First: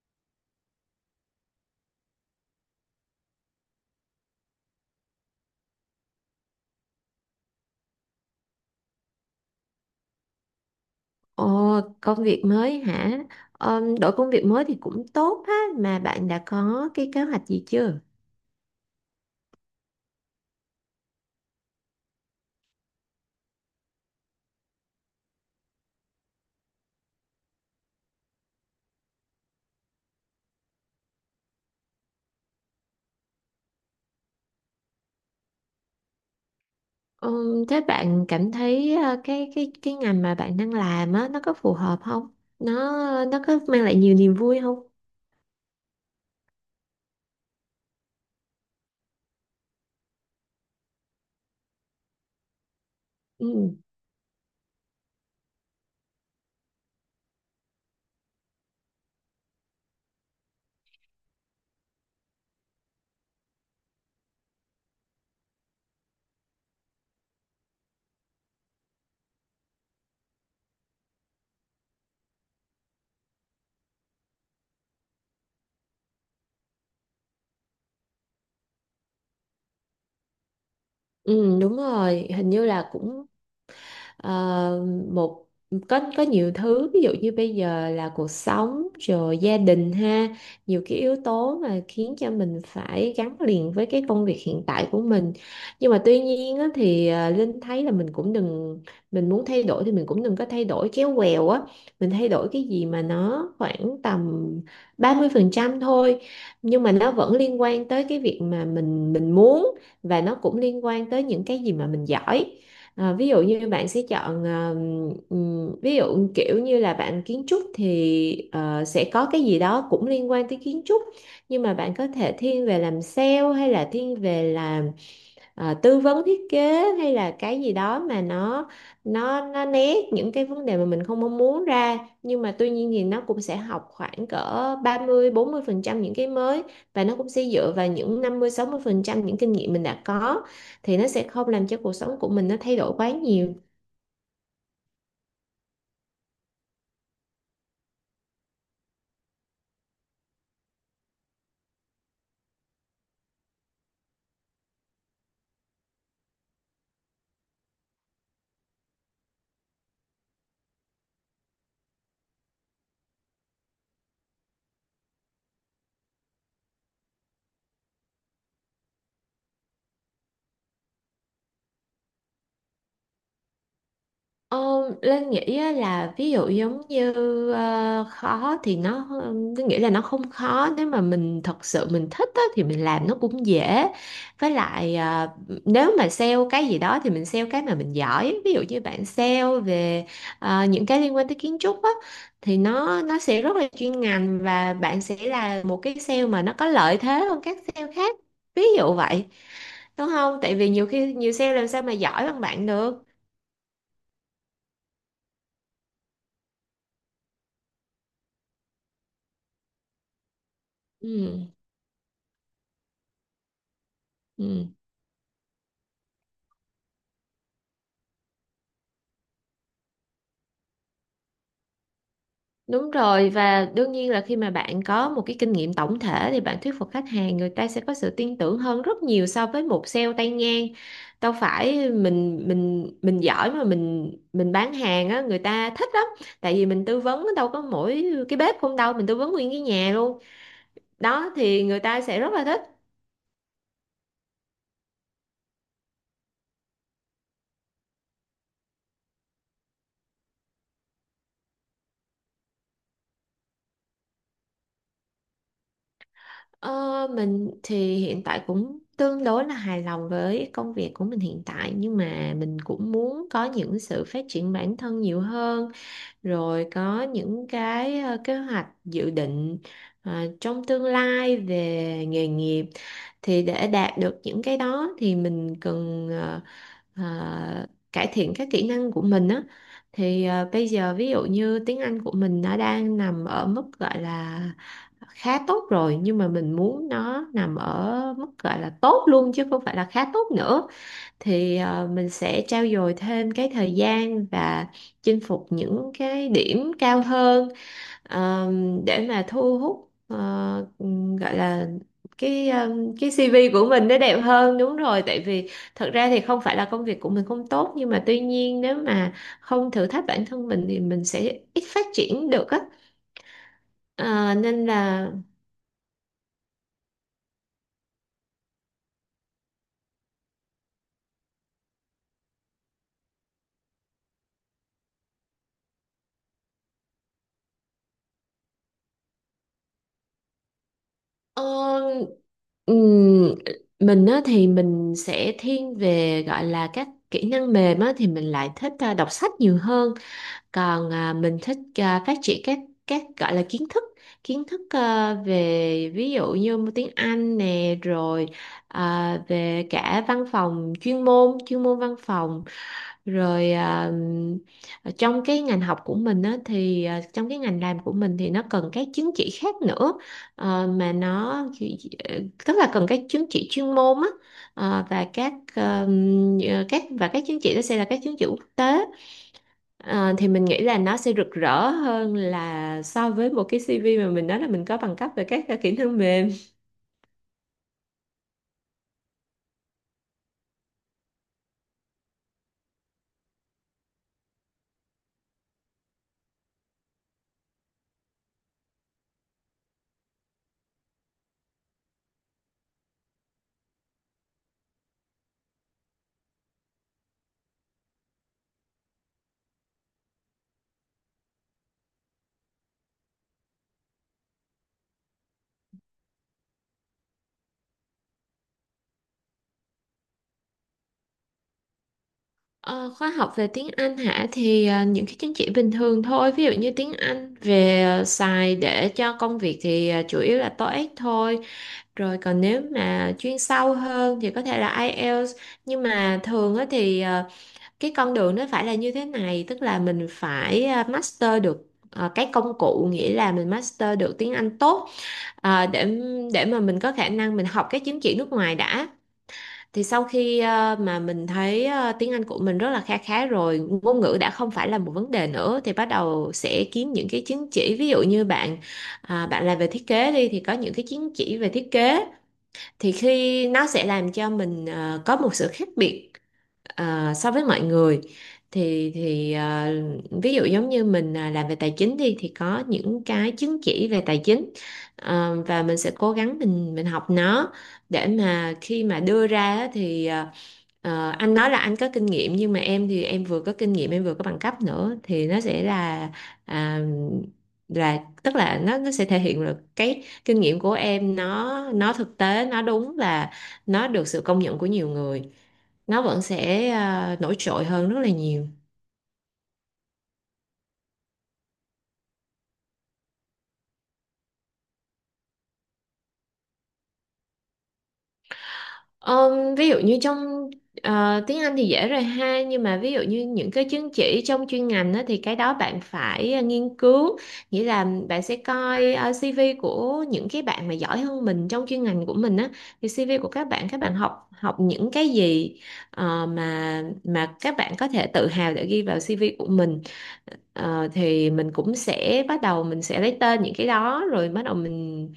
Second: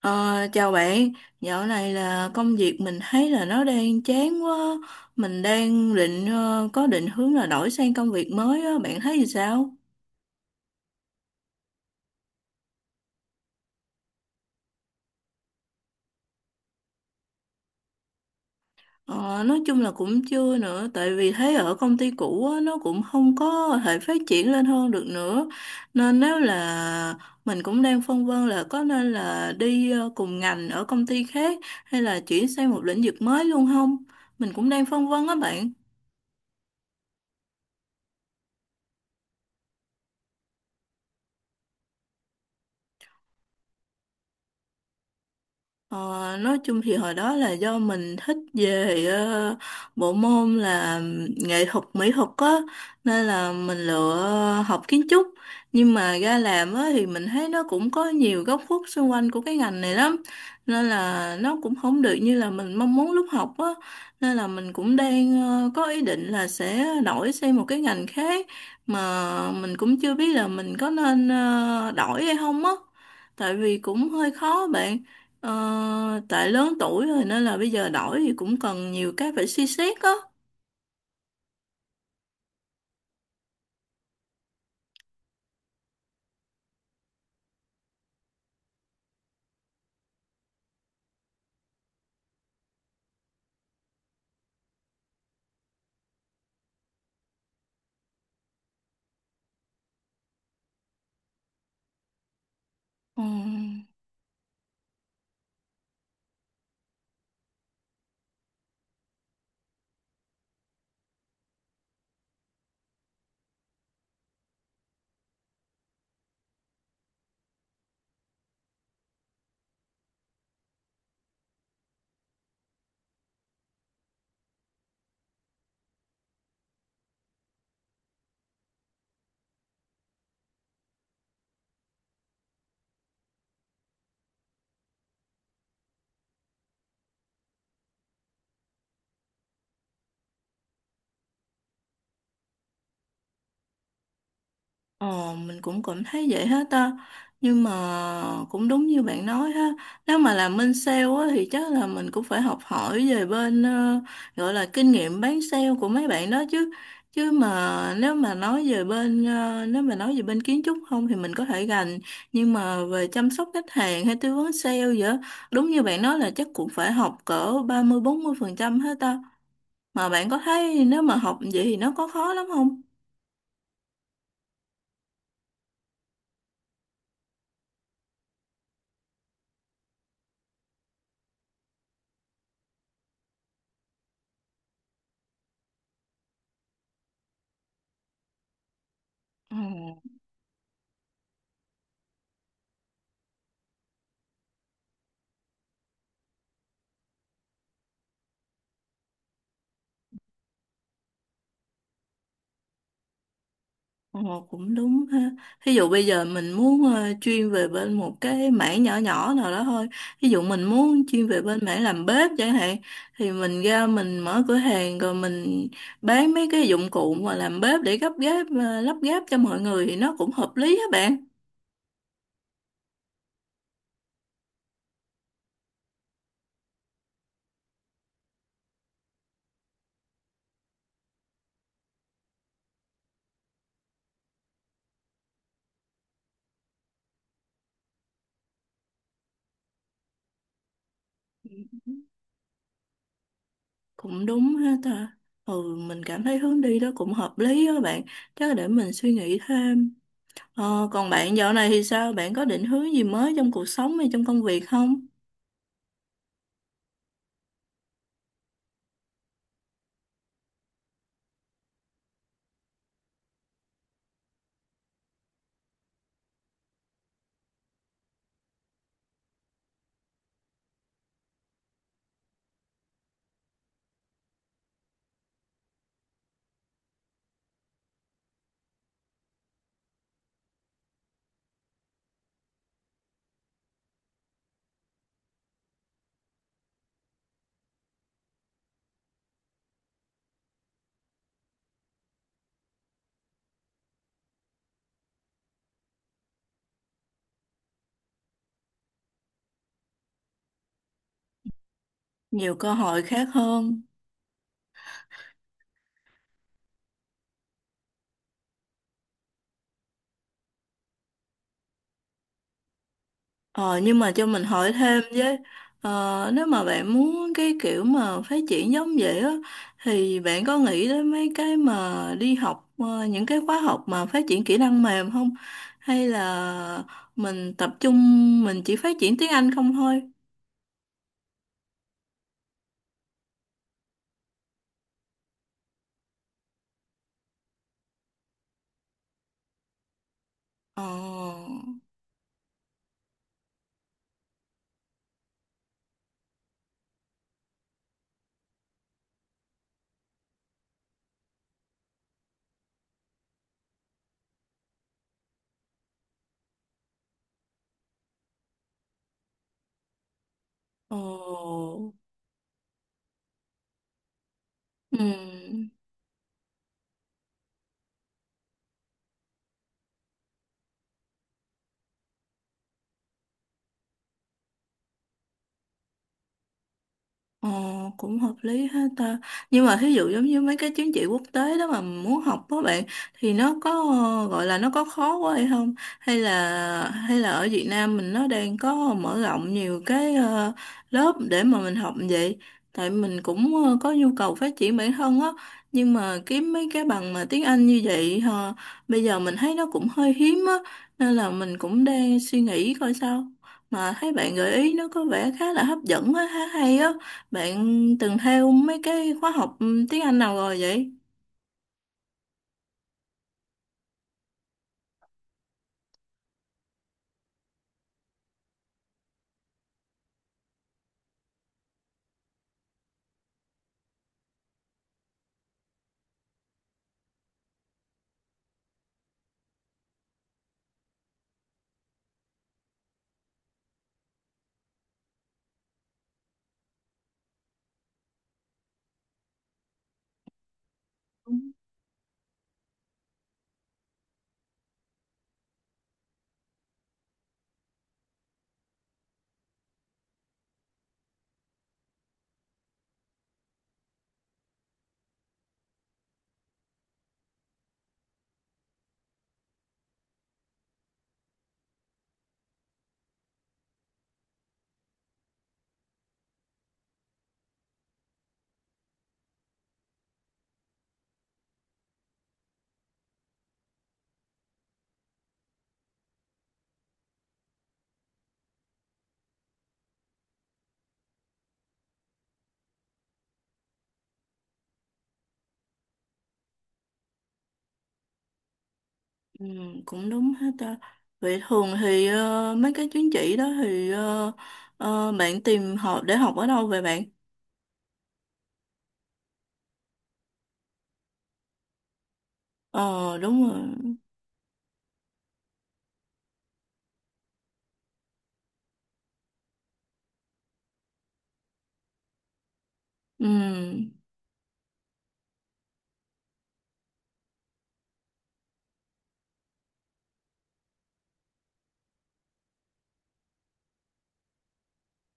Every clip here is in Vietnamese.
Ờ, chào bạn, dạo này là công việc mình thấy là nó đang chán quá, mình đang định có định hướng là đổi sang công việc mới á, bạn thấy thì sao? Ồ, công việc mới hả? Đổi công việc mới thì cũng tốt ha, mà bạn đã có cái kế hoạch gì chưa? Ờ, nói chung là cũng chưa nữa, tại vì thấy ở công ty cũ á, nó cũng không có thể phát triển lên hơn được nữa, nên nếu là mình cũng đang phân vân là có nên là đi cùng ngành ở công ty khác hay là chuyển sang một lĩnh vực mới luôn không? Mình cũng đang phân vân á bạn. Thế bạn cảm thấy cái ngành mà bạn đang làm á nó có phù hợp không? Nó có mang lại nhiều niềm vui không? Ờ, nói chung thì hồi đó là do mình thích về bộ môn là nghệ thuật mỹ thuật á, nên là Ừ, mình lựa học kiến trúc, nhưng mà ra làm á thì mình thấy nó cũng có nhiều góc khuất xung quanh của cái ngành này lắm, nên là nó cũng không được như là mình mong muốn lúc học á, nên là mình cũng đang có ý định là sẽ đổi sang một cái ngành khác, mà mình cũng chưa biết là mình có nên đổi hay không á, tại vì cũng hơi khó bạn. Tại lớn tuổi rồi nên là bây giờ đổi thì cũng cần nhiều cái phải suy xét á. ừ, đúng rồi, hình như là cũng. Ờ, một Có nhiều thứ, ví dụ như bây giờ là cuộc sống rồi gia đình ha, nhiều cái yếu tố mà khiến cho mình phải gắn liền với cái công việc hiện tại của mình. Nhưng mà tuy nhiên á, Linh thấy là mình cũng đừng mình muốn thay đổi thì mình cũng đừng có thay đổi chéo quèo á. Mình thay đổi cái gì mà Ừ. nó khoảng tầm 30% thôi, nhưng mà nó vẫn liên quan tới cái việc mà mình muốn, và nó cũng liên quan tới những cái gì mà mình giỏi. Ví dụ như bạn sẽ chọn ví dụ kiểu như là bạn kiến trúc thì sẽ có cái gì đó cũng liên quan tới kiến trúc, nhưng mà bạn có thể thiên về làm sale hay là thiên về làm tư vấn thiết kế, hay là cái gì đó mà nó né những cái vấn đề mà mình không mong muốn ra. Nhưng mà tuy nhiên thì nó cũng sẽ học khoảng cỡ 30-40% những cái mới, và nó cũng sẽ dựa vào những 50-60% những kinh nghiệm mình đã có, thì nó sẽ không làm cho cuộc sống của mình nó thay đổi quá nhiều. Ồ, mình cũng cảm thấy vậy hết ta. Nhưng mà cũng đúng như bạn nói ha. Nếu mà làm bên sale á, thì chắc là mình cũng phải học hỏi về bên gọi là kinh nghiệm bán sale của mấy bạn đó chứ. Chứ mà nếu mà nói về bên kiến trúc không thì mình có thể gành, nhưng mà về chăm sóc khách hàng hay tư vấn sale vậy, đúng như bạn nói là chắc cũng phải học cỡ 30 mươi 40% hết ta. Mà bạn có thấy nếu mà học vậy thì nó có khó lắm không? Ờ, Linh nghĩ á, là ví dụ giống như, ờ, khó thì nó Linh nghĩ là nó không khó, nếu mà mình thật sự mình thích á, thì mình làm nó cũng dễ. Với lại nếu mà sale cái gì đó thì mình sale cái mà mình giỏi. Ví dụ như bạn sale Ừ. về những cái liên quan tới kiến trúc á, thì nó sẽ rất là chuyên ngành, và bạn sẽ là một cái sale mà nó có lợi thế hơn các sale khác, ví dụ vậy, đúng không? Tại vì nhiều khi nhiều sale làm sao mà giỏi bằng bạn được. Ồ, cũng đúng ha. Ví dụ bây giờ mình muốn chuyên về bên một cái mảng nhỏ nhỏ nào đó thôi. Ví dụ mình muốn chuyên Ừ. về bên mảng làm bếp chẳng hạn, thì mình ra mình mở cửa Ừ. hàng rồi mình bán mấy cái dụng cụ mà làm bếp để lắp ghép cho mọi người thì nó cũng hợp lý á bạn. Đúng rồi, và đương nhiên là khi mà bạn có một cái kinh nghiệm tổng thể thì bạn thuyết phục khách hàng, người ta sẽ có sự tin tưởng hơn rất nhiều so với một sale tay ngang. Đâu phải mình giỏi mà mình bán hàng á người ta thích lắm. Tại vì mình tư vấn đâu có mỗi cái bếp không đâu, mình tư vấn nguyên cái nhà luôn. Đó thì người ta sẽ rất là thích. Cũng đúng ha ta. Ừ, mình cảm thấy hướng đi đó cũng hợp lý á bạn. Chắc để mình suy nghĩ thêm. Còn bạn dạo này thì sao? Bạn có định hướng gì mới trong cuộc sống hay trong công việc không? Ờ, mình thì hiện tại cũng tương đối là hài lòng với công việc của mình hiện tại, nhưng mà mình cũng muốn có những sự phát triển bản thân nhiều hơn, rồi có những cái kế hoạch, dự định trong tương lai về nghề nghiệp. Thì để đạt được những cái đó thì mình cần cải thiện các kỹ năng của mình á. Thì bây giờ, ví dụ như tiếng Anh của mình nó đang nằm ở mức gọi là khá tốt rồi, nhưng mà mình muốn nó nằm ở mức gọi là tốt luôn chứ không phải là khá tốt nữa. Thì mình sẽ trau dồi thêm cái thời gian và chinh phục những cái điểm cao hơn, để mà thu hút gọi là cái Nhiều cơ ờm, hội cái khác CV của hơn. mình nó đẹp hơn, đúng rồi. Tại vì thật ra thì không phải là công việc của mình không tốt, nhưng mà tuy nhiên nếu mà không thử thách bản thân mình thì mình sẽ ít phát triển được á. Ờ, nhưng mà cho Ờ, mình Nên hỏi thêm là với, nếu mà bạn muốn cái kiểu mà phát triển giống vậy á thì bạn có nghĩ đến mấy cái mà đi học những cái khóa học mà phát triển kỹ năng mềm không, hay là mình tập trung mình chỉ phát triển tiếng Anh không thôi? ờ, Ừm, mình á, thì mình sẽ thiên về gọi là các kỹ năng mềm á, thì mình lại thích đọc sách nhiều hơn. Ờ, Còn mình thích phát triển các gọi là kiến thức về ví dụ như tiếng Anh nè, rồi về cả văn phòng chuyên môn, chuyên môn văn phòng, rồi trong cái ngành học của mình á, thì trong cái ngành làm của mình thì nó cần các chứng chỉ khác nữa. Mà ờ, nó, tức là cần các chứng chỉ chuyên môn á. Ừ. Và các ờ, các và các chứng chỉ đó sẽ là các chứng chỉ quốc tế. Thì mình nghĩ là nó sẽ rực rỡ hơn là so với một cái CV mà mình nói là mình có bằng cấp về các kỹ năng mềm. Ờ, cũng hợp lý ha ta. Nhưng mà thí dụ giống như mấy cái chứng chỉ quốc tế đó mà muốn học đó bạn, thì nó có gọi là nó có khó quá hay không? Hay là ở Việt Nam mình nó đang có mở rộng nhiều cái lớp để mà mình học vậy. Tại mình cũng có nhu cầu phát triển bản thân á, nhưng mà kiếm mấy cái bằng mà tiếng Anh như vậy bây giờ mình thấy nó cũng hơi hiếm á, nên là mình cũng đang suy nghĩ coi sao. Mà thấy bạn gợi ý nó có vẻ khá là hấp dẫn á, khá hay á. Bạn từng theo mấy cái khóa học tiếng Anh nào rồi vậy? Ờ, Khóa học về tiếng Anh hả, thì những cái chứng chỉ bình thường thôi, ví dụ như tiếng Anh về xài để cho công việc thì chủ yếu là TOEIC thôi. Rồi còn nếu mà chuyên sâu hơn thì có thể là IELTS, nhưng mà thường á thì cái con đường nó phải là như thế này, tức là mình phải master được cái công cụ, nghĩa là mình master được tiếng Anh tốt à, để để mà mình có khả năng mình học cái chứng chỉ nước ngoài đã. Thì sau khi mà mình thấy tiếng Anh của mình rất là kha khá rồi, ngôn ngữ đã không phải là một vấn đề nữa, thì bắt đầu sẽ kiếm những cái chứng chỉ. Ví dụ như bạn làm về thiết kế đi thì có những cái chứng chỉ về thiết kế, thì khi nó sẽ làm cho mình có một sự khác biệt so với mọi người. thì thì ờ, Ví dụ giống như mình làm về tài chính đi thì có những cái chứng chỉ về tài chính. Và mình sẽ cố gắng mình học nó, để mà khi mà đưa ra á thì anh nói là anh có kinh nghiệm, nhưng mà em thì em vừa có kinh nghiệm em vừa có bằng cấp nữa, thì nó sẽ là à, là, tức là nó sẽ thể hiện được cái kinh nghiệm của em, nó thực tế, nó đúng và nó được sự công nhận của nhiều người, nó vẫn sẽ nổi trội hơn rất là nhiều. Ừ, cũng đúng hết ta. Vậy thường thì mấy cái chứng chỉ đó thì bạn tìm họ để học ở đâu vậy bạn? Ví dụ như trong tiếng Anh thì dễ rồi ha, nhưng mà ví dụ Ờ, như đúng những cái rồi. chứng chỉ trong chuyên ngành á, thì cái đó bạn phải nghiên cứu, nghĩa là bạn sẽ coi CV của những cái bạn mà giỏi hơn mình trong chuyên ngành của mình á, thì CV Ừ. của các bạn học học những cái gì mà các bạn có thể tự hào để ghi vào CV của mình. Thì mình cũng sẽ bắt đầu mình sẽ lấy tên những cái đó, rồi bắt đầu mình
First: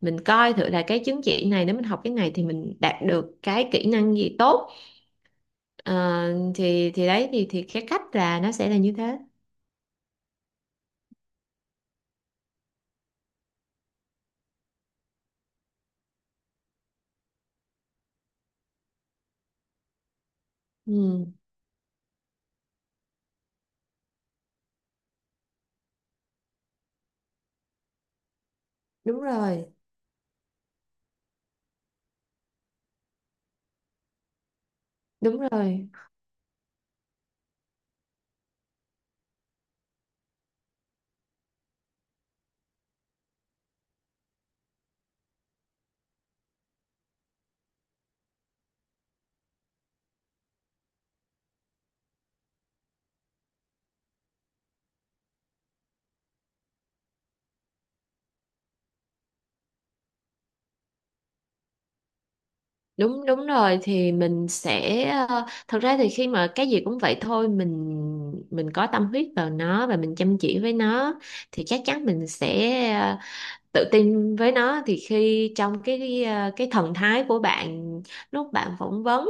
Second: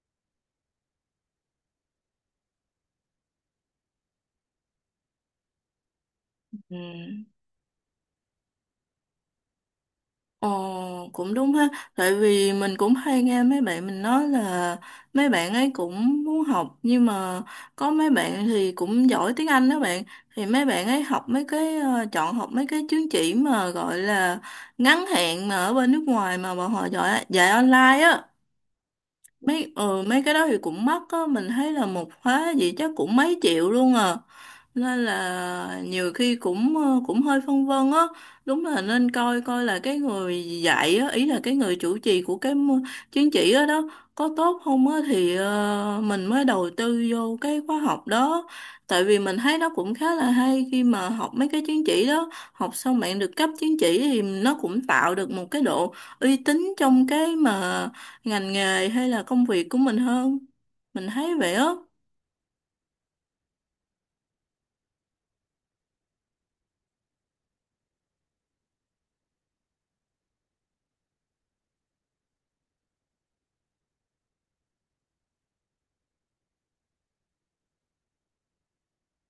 mình coi thử là cái chứng chỉ này, nếu mình học cái này thì mình đạt được cái kỹ năng gì tốt. Ờ, Ừ. Thì đấy, thì cái cách là nó sẽ là như thế. Ồ, cũng đúng ha. Tại vì mình cũng hay nghe mấy bạn mình nói là mấy bạn ấy cũng muốn học nhưng mà có mấy bạn thì cũng giỏi tiếng Anh đó bạn. Thì mấy bạn ấy học Ừ, chọn học mấy cái chứng chỉ mà gọi là ngắn hạn mà ở bên nước ngoài mà bọn họ giỏi dạy online á. đúng rồi, Mấy cái đó thì cũng mắc á, mình thấy là một khóa gì chắc cũng mấy triệu luôn à, nên đúng là rồi, nhiều khi cũng hơi phân vân á. Đúng là nên coi coi là cái người dạy á, ý là cái người chủ trì của cái chứng chỉ đó, đó có tốt không á, thì mình mới đầu tư vô cái khóa học đó. Tại vì mình thấy nó cũng khá là hay khi mà học mấy cái chứng chỉ đó, học xong bạn được cấp chứng chỉ thì nó cũng tạo được một cái độ uy tín trong cái mà ngành nghề hay là công việc của mình hơn, mình thấy vậy á. đúng đúng rồi. Thì mình sẽ thật ra thì khi mà cái gì cũng vậy thôi, mình có tâm huyết vào nó và mình chăm chỉ với nó thì chắc chắn mình sẽ ờ, tự tin với nó. Thì khi trong cái thần thái của bạn lúc bạn phỏng vấn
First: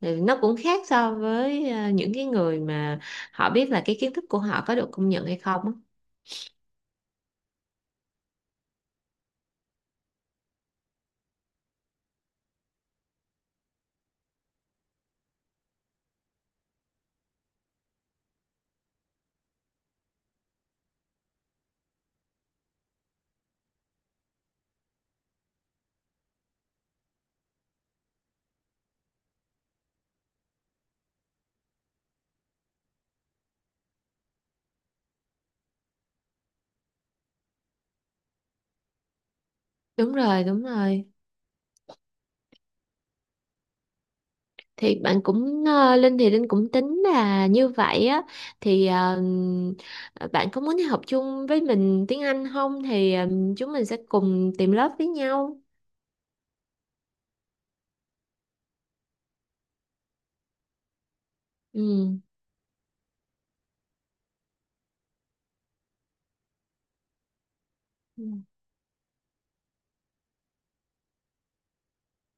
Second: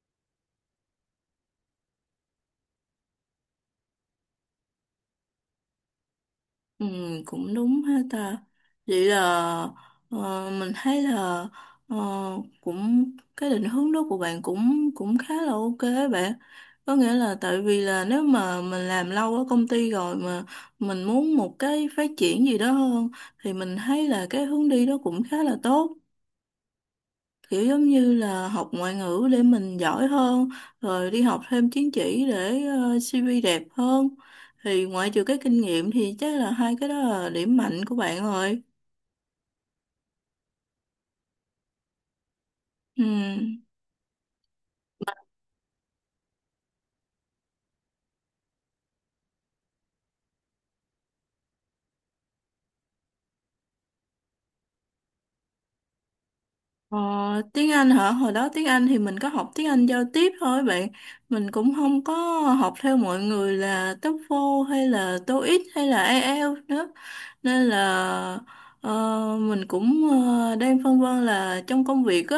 thì nó cũng khác so với những cái người mà họ biết là cái kiến thức của họ có được công nhận hay không á. Ừ, cũng đúng ha ta. Vậy là mình thấy là ờ, cũng cái định hướng đó của bạn cũng cũng khá là OK á bạn, có nghĩa là tại vì là nếu mà mình làm lâu ở công ty rồi mà mình muốn một cái phát triển gì đó hơn, thì mình thấy là cái hướng đi đó cũng khá là tốt, kiểu giống như là học ngoại ngữ để mình giỏi hơn, rồi đi học thêm chứng chỉ để CV đẹp hơn, thì ngoại trừ cái kinh nghiệm thì chắc là hai cái đó là điểm mạnh của bạn rồi. Đúng rồi, đúng rồi. Ừ. Thì bạn cũng Linh cũng tính là như vậy á, thì bạn có muốn học chung với mình tiếng Anh không? Thì chúng mình sẽ cùng tìm lớp với nhau. Ờ, tiếng Anh hả? Hồi đó tiếng Anh thì mình có học tiếng Anh giao tiếp thôi bạn. Mình cũng không có học theo mọi người là TOEFL hay là TOEIC hay là IELTS nữa. Nên Ừ. là mình cũng đang phân vân là trong công việc á,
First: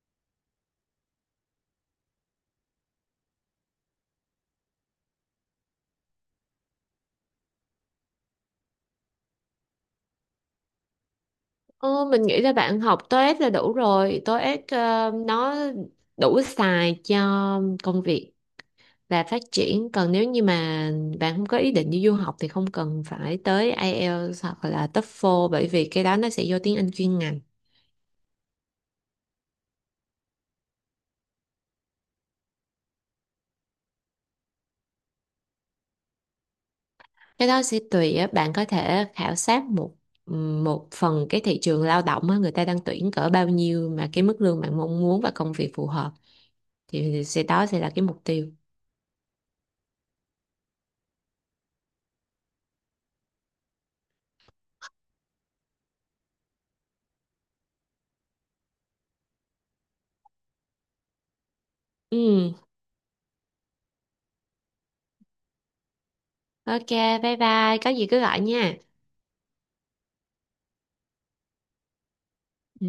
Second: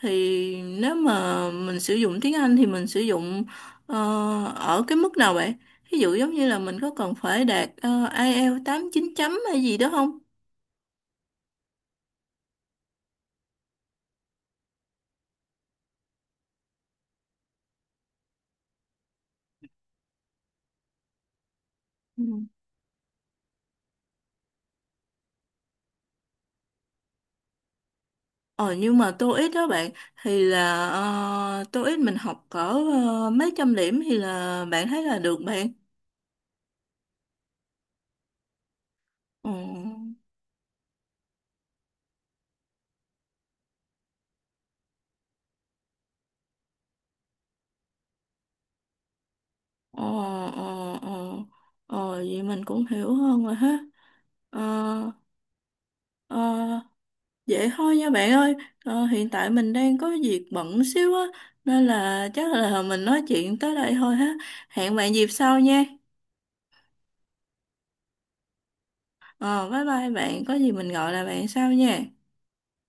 thì nếu mà mình sử dụng tiếng Anh thì mình sử dụng ờ, ở cái mức nào bạn? Ví dụ giống như là mình có cần phải đạt IELTS 8 9 chấm hay gì đó không? Ờ, mình nghĩ là bạn học TOEIC là đủ rồi. TOEIC nó đủ xài cho công việc và phát triển. Còn nếu như mà bạn không có ý định đi du Ừ. học thì không cần phải tới IELTS hoặc là TOEFL, bởi vì cái đó nó sẽ vô tiếng Anh chuyên ngành. Ờ nhưng mà TOEIC đó bạn, thì là TOEIC mình học cỡ mấy trăm điểm thì là bạn thấy là được bạn. Cái đó sẽ tùy á, bạn có thể khảo Ờ, sát một một phần cái thị trường lao động á, người ta đang tuyển cỡ bao nhiêu mà cái mức lương bạn mong muốn và công việc phù hợp, thì sẽ đó sẽ là cái mục tiêu. ờ, ờ, ờ, ờ, vậy mình cũng hiểu hơn rồi ha. Ờ, ờ, vậy thôi nha bạn ơi. Hiện tại mình đang có việc bận xíu á, nên là Ừ, chắc là mình nói chuyện tới đây thôi ha. Hẹn bạn dịp sau nha. ok, bye bye, có gì cứ gọi nha. Ờ bye bye bạn, có gì mình gọi là bạn sau nha. Ừ.